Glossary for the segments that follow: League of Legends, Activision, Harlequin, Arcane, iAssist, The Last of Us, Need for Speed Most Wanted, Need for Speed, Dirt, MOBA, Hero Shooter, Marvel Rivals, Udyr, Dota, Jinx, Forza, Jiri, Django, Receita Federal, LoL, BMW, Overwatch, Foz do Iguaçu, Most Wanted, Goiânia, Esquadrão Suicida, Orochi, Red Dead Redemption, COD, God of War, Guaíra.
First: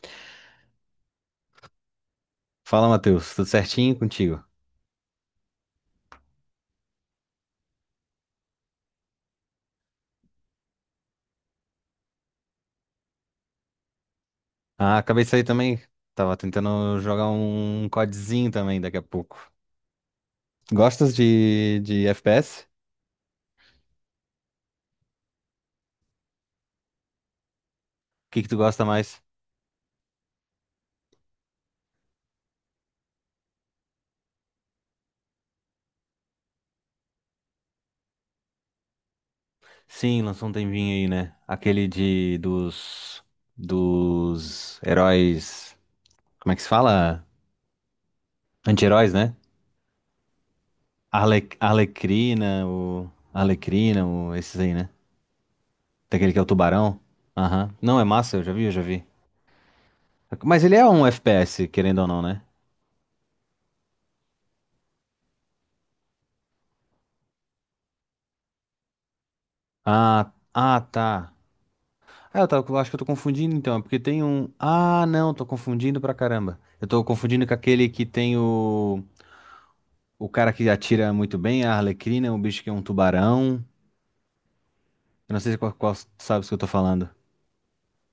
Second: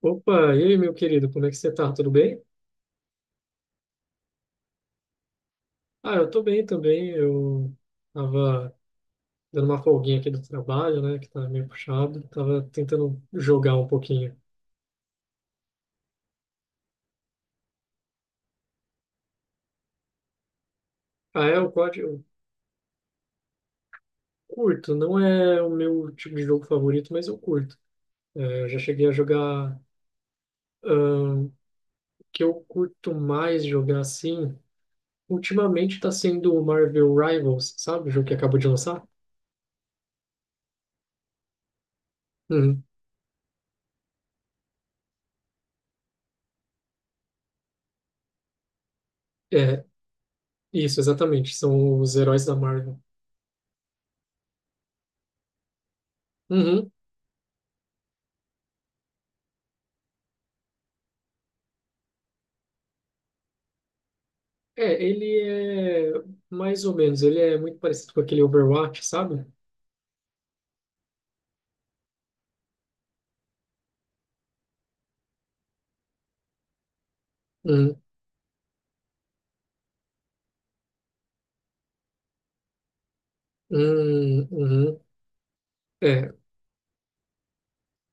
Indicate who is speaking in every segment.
Speaker 1: Opa, e aí, meu querido, como é que você tá? Tudo bem?
Speaker 2: Fala, Matheus. Tudo certinho contigo?
Speaker 1: Ah, eu tô bem também. Eu tava dando uma folguinha aqui do trabalho, né, que tá meio puxado. Tava tentando jogar um pouquinho.
Speaker 2: Ah, acabei de sair também. Tava tentando jogar um codezinho também daqui a pouco. Gostas
Speaker 1: Ah, é, eu,
Speaker 2: de,
Speaker 1: gosto-
Speaker 2: de
Speaker 1: eu
Speaker 2: FPS? O
Speaker 1: curto. Não é o meu tipo de jogo favorito, mas eu curto.
Speaker 2: que que tu
Speaker 1: É, eu já
Speaker 2: gosta
Speaker 1: cheguei a
Speaker 2: mais?
Speaker 1: jogar... ahn, O que eu curto mais jogar, assim, ultimamente tá sendo o Marvel Rivals, sabe? O jogo que acabou de lançar.
Speaker 2: Sim, lançou um tempinho aí, né? Aquele de
Speaker 1: Uhum.
Speaker 2: dos dos heróis, como é que se fala? Anti-heróis, né?
Speaker 1: É, isso, exatamente. São os heróis da
Speaker 2: Arlequina,
Speaker 1: Marvel.
Speaker 2: o Arlequina, o esses aí, né? Daquele que é o
Speaker 1: Uhum.
Speaker 2: tubarão. Aham. Não, é massa, eu já vi, eu já vi. Mas ele é um FPS, querendo ou não, né?
Speaker 1: É, ele é mais ou menos, ele é muito parecido com aquele Overwatch, sabe?
Speaker 2: Ah, ah, tá. Ah, eu acho que eu tô confundindo então, é porque tem um. Ah, não, tô confundindo pra caramba. Eu tô confundindo com aquele
Speaker 1: Uhum,
Speaker 2: que tem o. O cara que atira muito bem, a Arlequina, o bicho que é um tubarão.
Speaker 1: uhum, uhum.
Speaker 2: Eu não sei qual
Speaker 1: É,
Speaker 2: sabe o que eu tô falando.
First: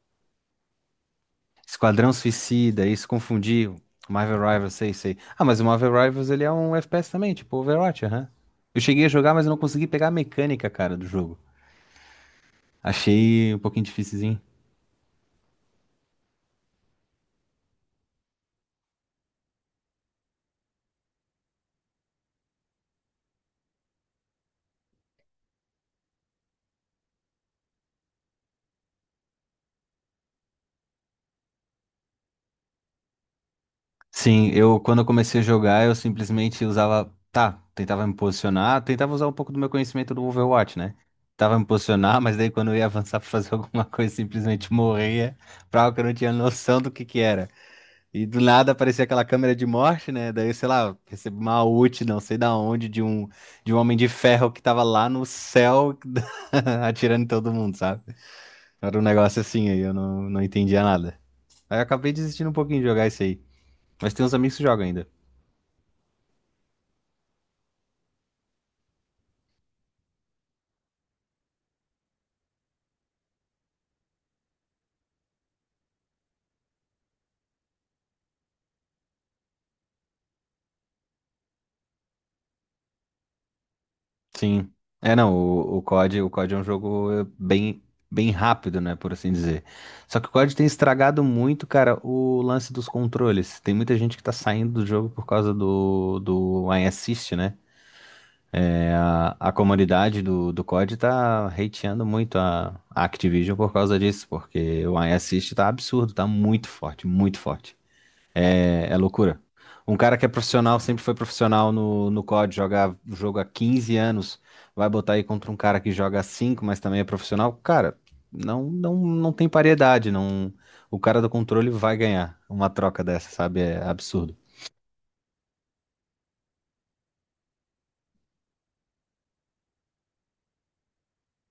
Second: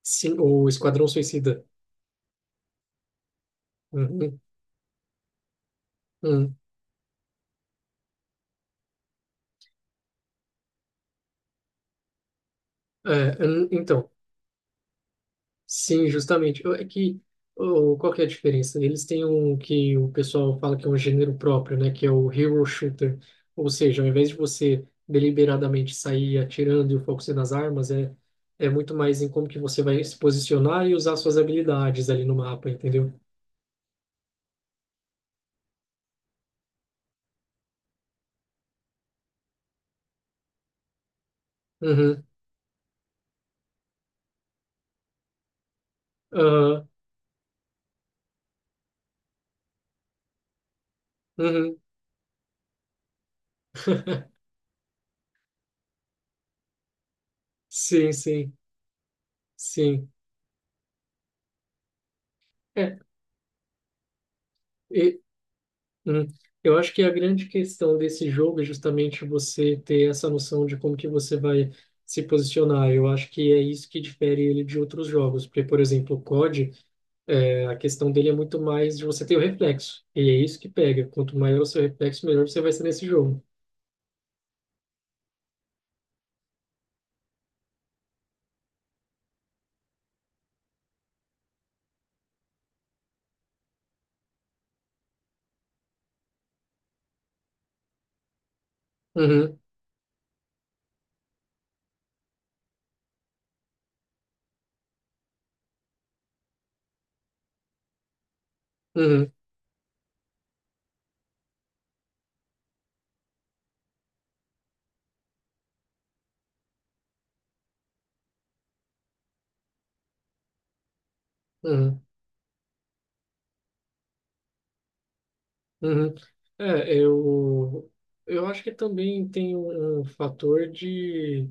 Speaker 1: sim, o Esquadrão Suicida.
Speaker 2: Esquadrão Suicida, isso confundi. Marvel
Speaker 1: Uhum,
Speaker 2: Rivals, sei, sei. Ah, mas o Marvel Rivals ele é
Speaker 1: uhum.
Speaker 2: um FPS também, tipo Overwatch, aham. Eu cheguei a jogar, mas eu não consegui pegar a mecânica, cara, do jogo.
Speaker 1: É,
Speaker 2: Achei um
Speaker 1: hum,
Speaker 2: pouquinho
Speaker 1: então,
Speaker 2: difícil.
Speaker 1: sim, justamente. É que, oh, qual que é a diferença? Eles têm um que o pessoal fala que é um gênero próprio, né? Que é o Hero Shooter. Ou seja, ao invés de você deliberadamente sair atirando e o foco ser nas armas, é, é muito mais em como que você vai se posicionar e usar suas habilidades ali no mapa, entendeu?
Speaker 2: Sim, eu quando eu comecei a jogar, eu simplesmente usava, tá, tentava me posicionar, tentava usar um pouco do meu conhecimento do Overwatch, né? Tentava me posicionar,
Speaker 1: Uhum,
Speaker 2: mas daí quando eu ia avançar pra fazer alguma coisa, simplesmente morria, pra algo que eu não tinha noção
Speaker 1: aham,
Speaker 2: do que era. E do nada aparecia aquela câmera de morte, né? Daí, sei lá, recebi uma
Speaker 1: uhum.
Speaker 2: ult, não sei da onde, de um homem de ferro que tava lá no céu atirando em todo mundo, sabe?
Speaker 1: Sim, sim,
Speaker 2: Era um negócio assim aí, eu
Speaker 1: sim.
Speaker 2: não entendia nada. Aí eu acabei desistindo um pouquinho de
Speaker 1: É,
Speaker 2: jogar isso aí. Mas tem uns amigos que jogam ainda.
Speaker 1: e, hum, eu acho que a grande questão desse jogo é justamente você ter essa noção de como que você vai se posicionar. Eu acho que é isso que difere ele de outros jogos, porque, por exemplo, o COD, é, a questão dele é muito mais de você ter o reflexo, e é isso que pega. Quanto maior o seu reflexo, melhor você vai ser nesse jogo.
Speaker 2: Sim. É, não, o COD é um jogo bem rápido, né, por assim dizer. Só que o COD tem estragado muito, cara, o lance dos controles. Tem muita gente que tá saindo do jogo por causa do iAssist, né? É, a
Speaker 1: Uhum,
Speaker 2: comunidade do COD tá hateando muito a Activision por causa disso, porque o iAssist tá absurdo, tá muito forte, muito forte. É, é
Speaker 1: uhum,
Speaker 2: loucura. Um cara que é profissional, sempre foi profissional no COD, joga o jogo há 15 anos, vai botar aí contra um cara que joga há 5, mas também é profissional. Cara, não, não, não tem paridade, não. O cara do controle vai
Speaker 1: uhum.
Speaker 2: ganhar uma troca dessa, sabe? É absurdo.
Speaker 1: Uhum. É, eu acho que também tem um fator de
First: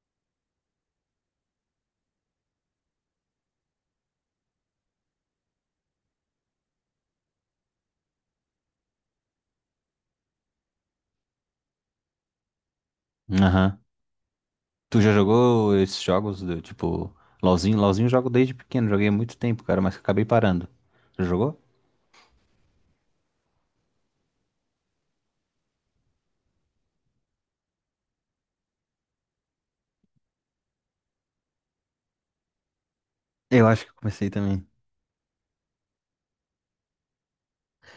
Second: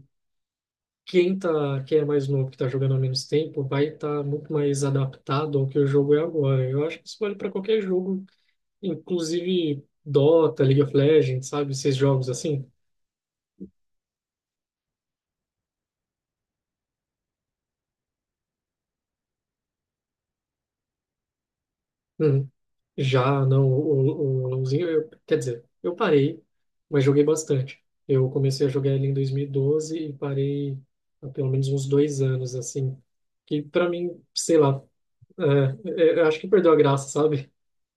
Speaker 1: quem tá, quem é mais novo, que tá jogando há menos tempo, vai estar muito mais adaptado ao que o jogo é agora. Eu acho que isso vale para qualquer jogo, inclusive Dota, League of Legends, sabe? Esses jogos assim.
Speaker 2: Aham. Tu já jogou esses jogos do tipo LoLzinho? LoLzinho eu jogo desde pequeno, joguei há muito tempo, cara, mas acabei parando. Já jogou?
Speaker 1: Uhum. Já, não, o LoLzinho, eu, quer dizer, eu parei, mas joguei bastante. Eu comecei a jogar ele em 2012 e parei há pelo menos uns dois anos, assim que
Speaker 2: Eu acho
Speaker 1: para
Speaker 2: que
Speaker 1: mim,
Speaker 2: comecei
Speaker 1: sei
Speaker 2: também.
Speaker 1: lá, é, é, eu acho que perdeu a graça, sabe?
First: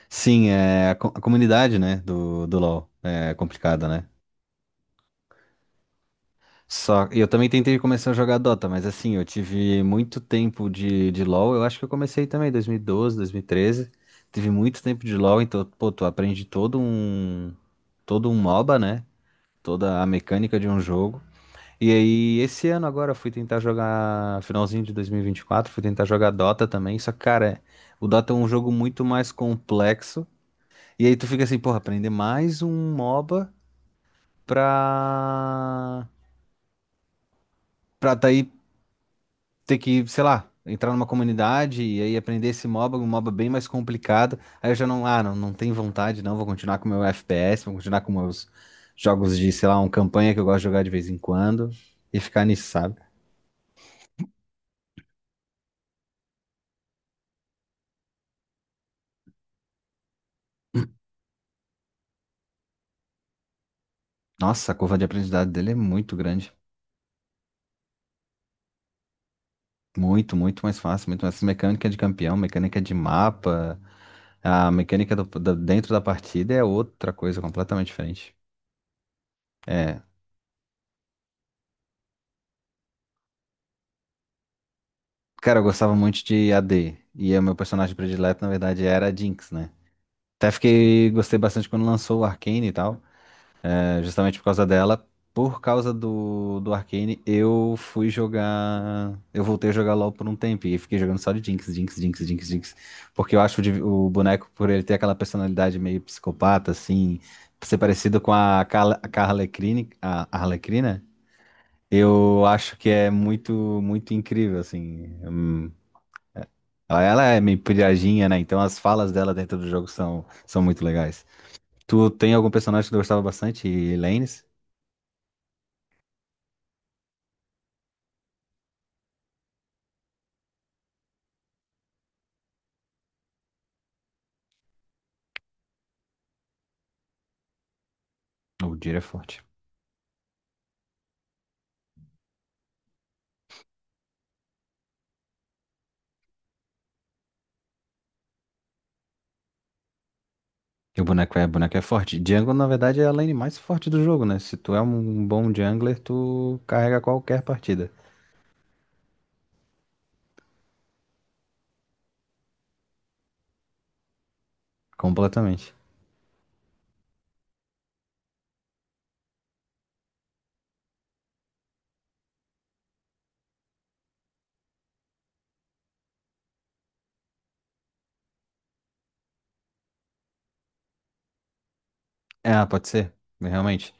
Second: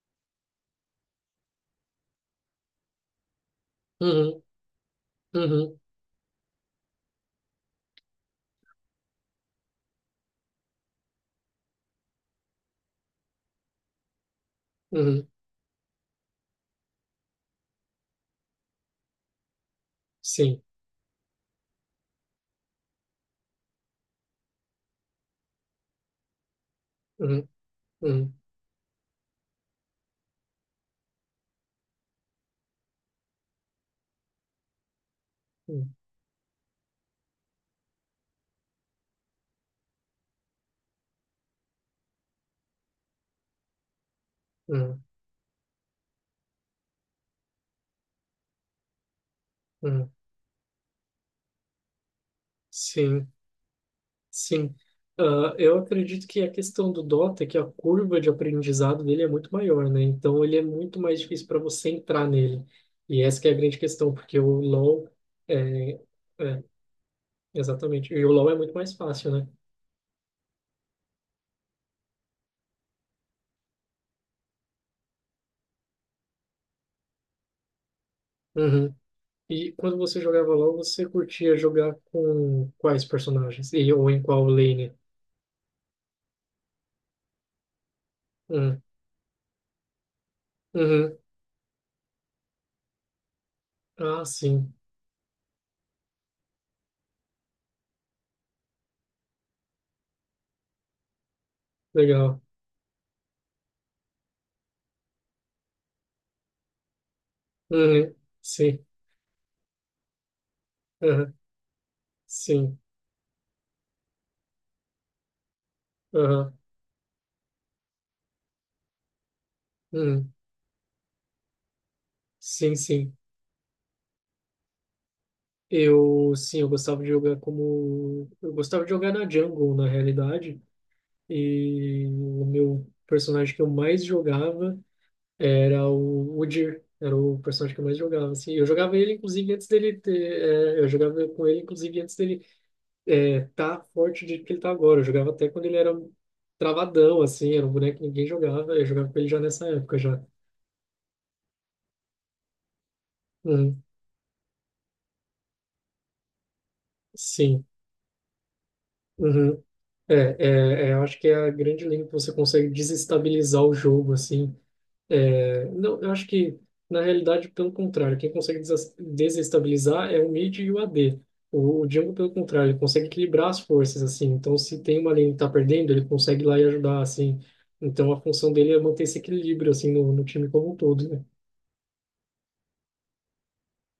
Speaker 2: Sim, é a comunidade, né, do LoL é complicada, né?
Speaker 1: Uhum, uhum,
Speaker 2: Só, eu também tentei começar a jogar Dota, mas assim, eu tive muito tempo de LoL. Eu acho que eu comecei também em 2012, 2013. Tive muito tempo de
Speaker 1: uhum,
Speaker 2: LoL, então, pô, tu aprende todo um MOBA, né? Toda a mecânica
Speaker 1: sim,
Speaker 2: de um jogo. E aí, esse ano agora, eu fui tentar jogar, finalzinho de 2024, fui tentar jogar Dota também. Só que,
Speaker 1: uhum,
Speaker 2: cara, o Dota é
Speaker 1: uhum,
Speaker 2: um jogo muito mais complexo. E aí tu fica assim, porra, aprender mais um MOBA
Speaker 1: uhum,
Speaker 2: pra pra tá aí ter que, sei lá, entrar numa comunidade e aí aprender esse MOBA, um MOBA bem mais complicado. Aí eu já
Speaker 1: uhum,
Speaker 2: não, não tenho vontade, não, vou continuar com o meu FPS, vou continuar com meus jogos de, sei lá, uma
Speaker 1: uhum,
Speaker 2: campanha que eu gosto de jogar de vez em quando e ficar nisso, sabe?
Speaker 1: sim, sim. Ah, eu acredito que a questão do Dota é que a curva de aprendizado dele é muito maior, né? Então ele é muito mais difícil para você entrar nele. E essa que é a grande questão, porque o
Speaker 2: Nossa, a curva de
Speaker 1: LoL
Speaker 2: aprendizado dele é
Speaker 1: é,
Speaker 2: muito grande.
Speaker 1: é, exatamente. E o LoL é muito mais fácil, né?
Speaker 2: Muito, muito mais fácil. Muito mais mecânica de campeão, mecânica de mapa, a mecânica dentro da partida é outra coisa completamente diferente.
Speaker 1: Uhum. E quando
Speaker 2: É.
Speaker 1: você jogava LoL, você curtia jogar com quais personagens? E, ou em qual lane?
Speaker 2: Cara, eu gostava muito de AD. E o meu personagem predileto, na
Speaker 1: Hum.
Speaker 2: verdade, era a Jinx, né?
Speaker 1: Uhum.
Speaker 2: Gostei bastante quando lançou o Arcane e tal, é,
Speaker 1: Ah,
Speaker 2: justamente por causa
Speaker 1: sim.
Speaker 2: dela. Por causa do Arcane, eu fui jogar. Eu voltei a jogar LoL por um tempo e fiquei jogando só de Jinx, Jinx, Jinx,
Speaker 1: Legal.
Speaker 2: Jinx, Jinx. Porque eu acho o boneco, por ele ter aquela personalidade meio psicopata, assim, ser
Speaker 1: Uhum.
Speaker 2: parecido com a,
Speaker 1: Sim.
Speaker 2: Carla- a Harlequin, a Arlequina,
Speaker 1: Uhum.
Speaker 2: eu acho
Speaker 1: Sim.
Speaker 2: que é muito, muito incrível, assim.
Speaker 1: Uhum.
Speaker 2: Ela é meio piradinha, né? Então as falas dela dentro do jogo são,
Speaker 1: Uhum.
Speaker 2: são muito legais. Tu tem algum
Speaker 1: Sim,
Speaker 2: personagem que tu
Speaker 1: sim.
Speaker 2: gostava bastante? E Lanes?
Speaker 1: Eu, sim, eu gostava de jogar como... Eu gostava de jogar na jungle, na realidade. E o meu personagem que eu mais jogava era o Udyr. Era o personagem que eu mais jogava, assim. Eu
Speaker 2: O
Speaker 1: jogava
Speaker 2: Jiri é
Speaker 1: ele,
Speaker 2: forte.
Speaker 1: inclusive, antes dele ter... é, eu jogava com ele, inclusive, antes dele é, tá forte do jeito que ele tá agora. Eu jogava até quando ele era um travadão, assim, era um boneco que ninguém jogava. Eu jogava com ele já nessa época, já.
Speaker 2: E o boneco é forte. Jungle, na verdade, é a lane mais
Speaker 1: Uhum,
Speaker 2: forte do jogo, né? Se tu é um bom jungler, tu carrega qualquer
Speaker 1: sim.
Speaker 2: partida.
Speaker 1: Uhum. É, é, é, eu acho que é a grande linha que você consegue desestabilizar o jogo, assim. É,
Speaker 2: Completamente.
Speaker 1: não, eu acho que, na realidade, pelo contrário, quem consegue desestabilizar é o mid e o AD. O Django, pelo contrário, ele consegue equilibrar as forças, assim. Então, se tem uma lane que tá perdendo, ele consegue ir lá e ajudar, assim. Então, a função dele é manter esse equilíbrio, assim, no time como um todo, né?
Speaker 2: Ah, pode ser. Realmente.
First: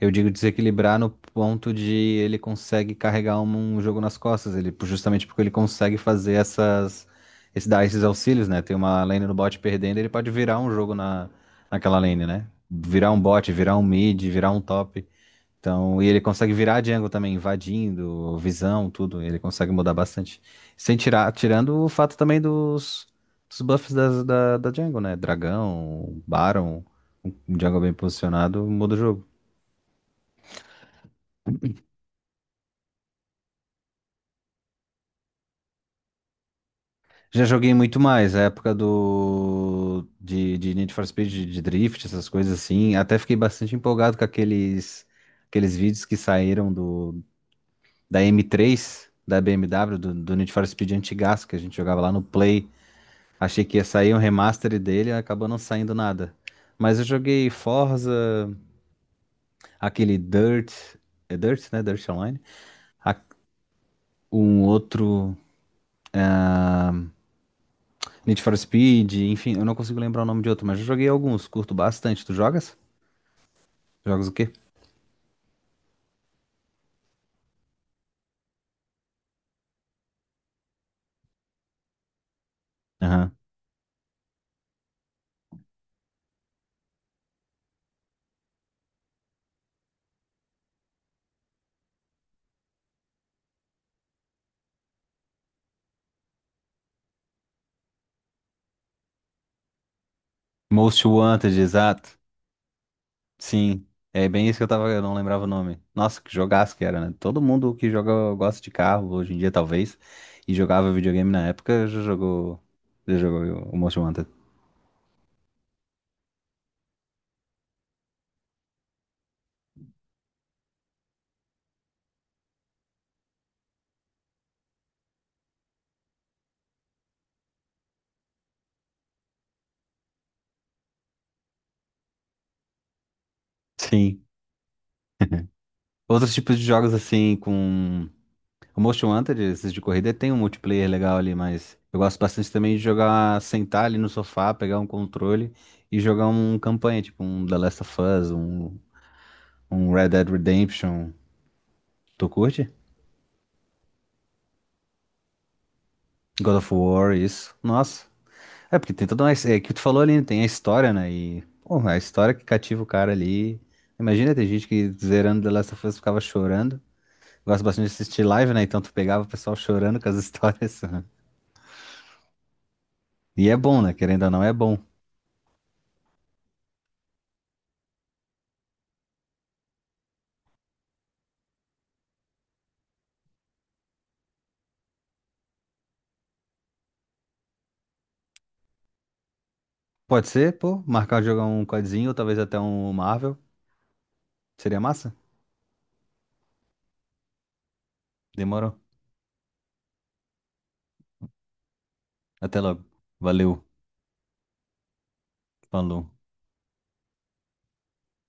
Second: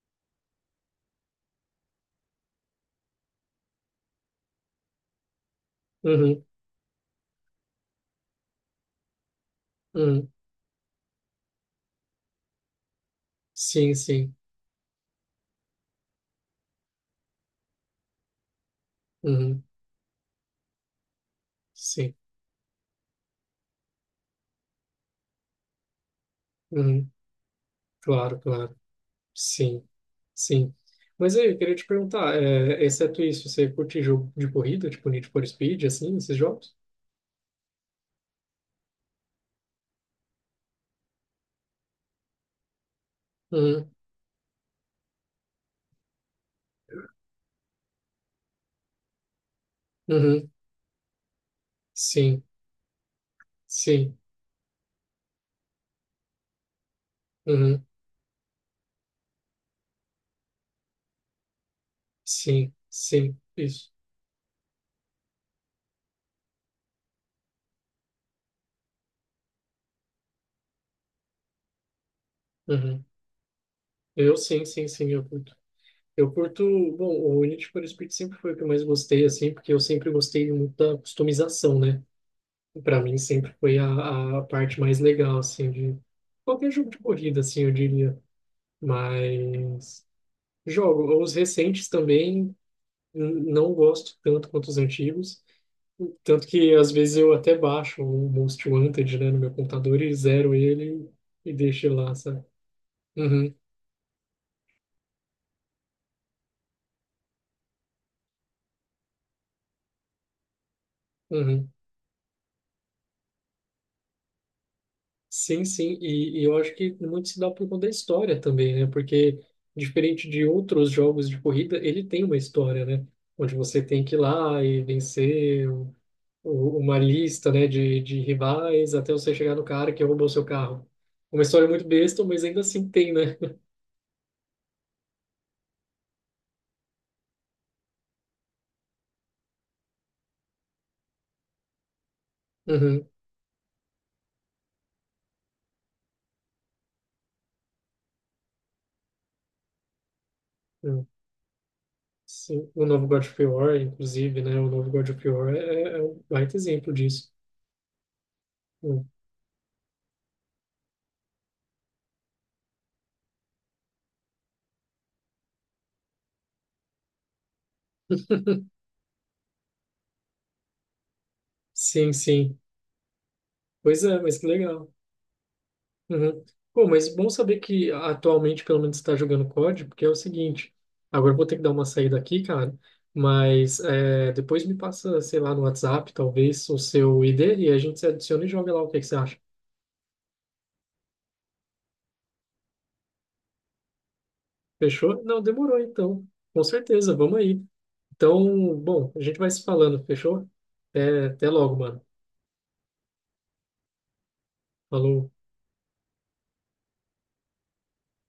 Speaker 2: Eu digo desequilibrar no ponto de ele consegue carregar um jogo nas costas. Ele, justamente porque ele consegue fazer
Speaker 1: Uhum,
Speaker 2: essas. Dar esses auxílios, né? Tem uma lane no bot perdendo, ele pode
Speaker 1: uhum.
Speaker 2: virar um jogo naquela lane, né? Virar um bot, virar um
Speaker 1: Sim,
Speaker 2: mid,
Speaker 1: sim.
Speaker 2: virar um top. Então, e ele consegue virar a Django também, invadindo, visão, tudo. Ele
Speaker 1: Uhum,
Speaker 2: consegue mudar bastante. Sem tirar, tirando o
Speaker 1: sim.
Speaker 2: fato também dos buffs da Django, né? Dragão, Baron,
Speaker 1: Uhum.
Speaker 2: um Django bem
Speaker 1: Claro,
Speaker 2: posicionado,
Speaker 1: claro.
Speaker 2: muda o jogo.
Speaker 1: Sim, sim. Mas aí, eu queria te perguntar, é, exceto isso, você curte jogo de corrida, tipo Need for Speed, assim, esses jogos?
Speaker 2: Já joguei muito mais, a época de Need for Speed, de Drift, essas coisas assim. Até fiquei bastante
Speaker 1: Uhum.
Speaker 2: empolgado com aqueles vídeos que saíram do, da M3, da BMW, do
Speaker 1: Uhum.
Speaker 2: Need for Speed antigaço, que a gente jogava lá no
Speaker 1: Sim,
Speaker 2: Play. Achei que ia sair um
Speaker 1: sim,
Speaker 2: remaster dele, acabou não saindo nada. Mas eu joguei
Speaker 1: uhum,
Speaker 2: Forza, aquele Dirt, é Dirt, né? Dirt Online.
Speaker 1: sim,
Speaker 2: A-
Speaker 1: sim, isso.
Speaker 2: Um outro Need for Speed, enfim, eu não consigo lembrar o nome de outro, mas eu joguei alguns, curto bastante. Tu jogas?
Speaker 1: Uhum.
Speaker 2: Jogas o
Speaker 1: Eu
Speaker 2: quê?
Speaker 1: sim, sim, sim, eu curto. Eu curto, bom, o Need for Speed sempre foi o que eu mais gostei, assim, porque eu sempre gostei muito da customização, né? Para mim
Speaker 2: Aham.
Speaker 1: sempre foi a parte mais legal, assim, de qualquer jogo de corrida, assim, eu diria. Mas jogo, os recentes também não gosto tanto quanto os antigos. Tanto que às vezes eu até baixo o Most Wanted, né, no meu computador e zero
Speaker 2: Most
Speaker 1: ele e
Speaker 2: Wanted,
Speaker 1: deixo ele lá,
Speaker 2: exato.
Speaker 1: sabe? Uhum,
Speaker 2: Sim. É bem isso que eu tava, eu não lembrava o nome. Nossa, que jogaço que era, né? Todo mundo que joga gosta de carro hoje em dia, talvez, e jogava videogame na
Speaker 1: uhum.
Speaker 2: época, já jogou o Most Wanted.
Speaker 1: Sim, sim, e eu acho que muito se dá por conta da história também, né? Porque diferente de outros jogos de corrida, ele tem uma história, né? Onde você tem que ir lá e vencer uma lista, né, de rivais até você chegar no cara que roubou seu carro. Uma história muito besta, mas ainda assim tem, né?
Speaker 2: Sim. Outros tipos de jogos assim, com o Most Wanted, esses de corrida, tem um multiplayer legal ali, mas eu gosto bastante também de
Speaker 1: Uhum.
Speaker 2: jogar, sentar ali no sofá, pegar um controle e jogar um campanha, tipo um The Last of Us, um Red Dead
Speaker 1: Uhum.
Speaker 2: Redemption. Tu curte?
Speaker 1: Sim, o novo God of War, inclusive, né? O novo God of War é, é um
Speaker 2: God
Speaker 1: baita
Speaker 2: of
Speaker 1: exemplo
Speaker 2: War,
Speaker 1: disso.
Speaker 2: isso. Nossa. É, porque tem
Speaker 1: Hum.
Speaker 2: toda uma. É que tu falou ali, tem a história, né? E, pô, a história que cativa o cara ali. Imagina, tem gente que zerando The Last of Us ficava chorando. Gosto bastante de assistir live, né? Então tu pegava o pessoal chorando com as histórias.
Speaker 1: Sim, sim.
Speaker 2: E é bom, né?
Speaker 1: Pois é,
Speaker 2: Querendo ou
Speaker 1: mas
Speaker 2: não,
Speaker 1: que
Speaker 2: é bom.
Speaker 1: legal. Uhum. Pô, mas bom saber que atualmente pelo menos está jogando COD, porque é o seguinte, agora eu vou ter que dar uma saída aqui, cara, mas é, depois me passa, sei lá, no WhatsApp, talvez, o seu ID e a gente se adiciona e joga lá o que que você acha.
Speaker 2: Pode ser, pô, marcar jogar um codzinho ou talvez até um Marvel. Seria massa?
Speaker 1: Fechou? Não, demorou então. Com certeza, vamos aí. Então,
Speaker 2: Demorou.
Speaker 1: bom, a gente vai se falando, fechou? Até, até logo, mano.
Speaker 2: Até logo. Valeu.
Speaker 1: Falou.
Speaker 2: Falou.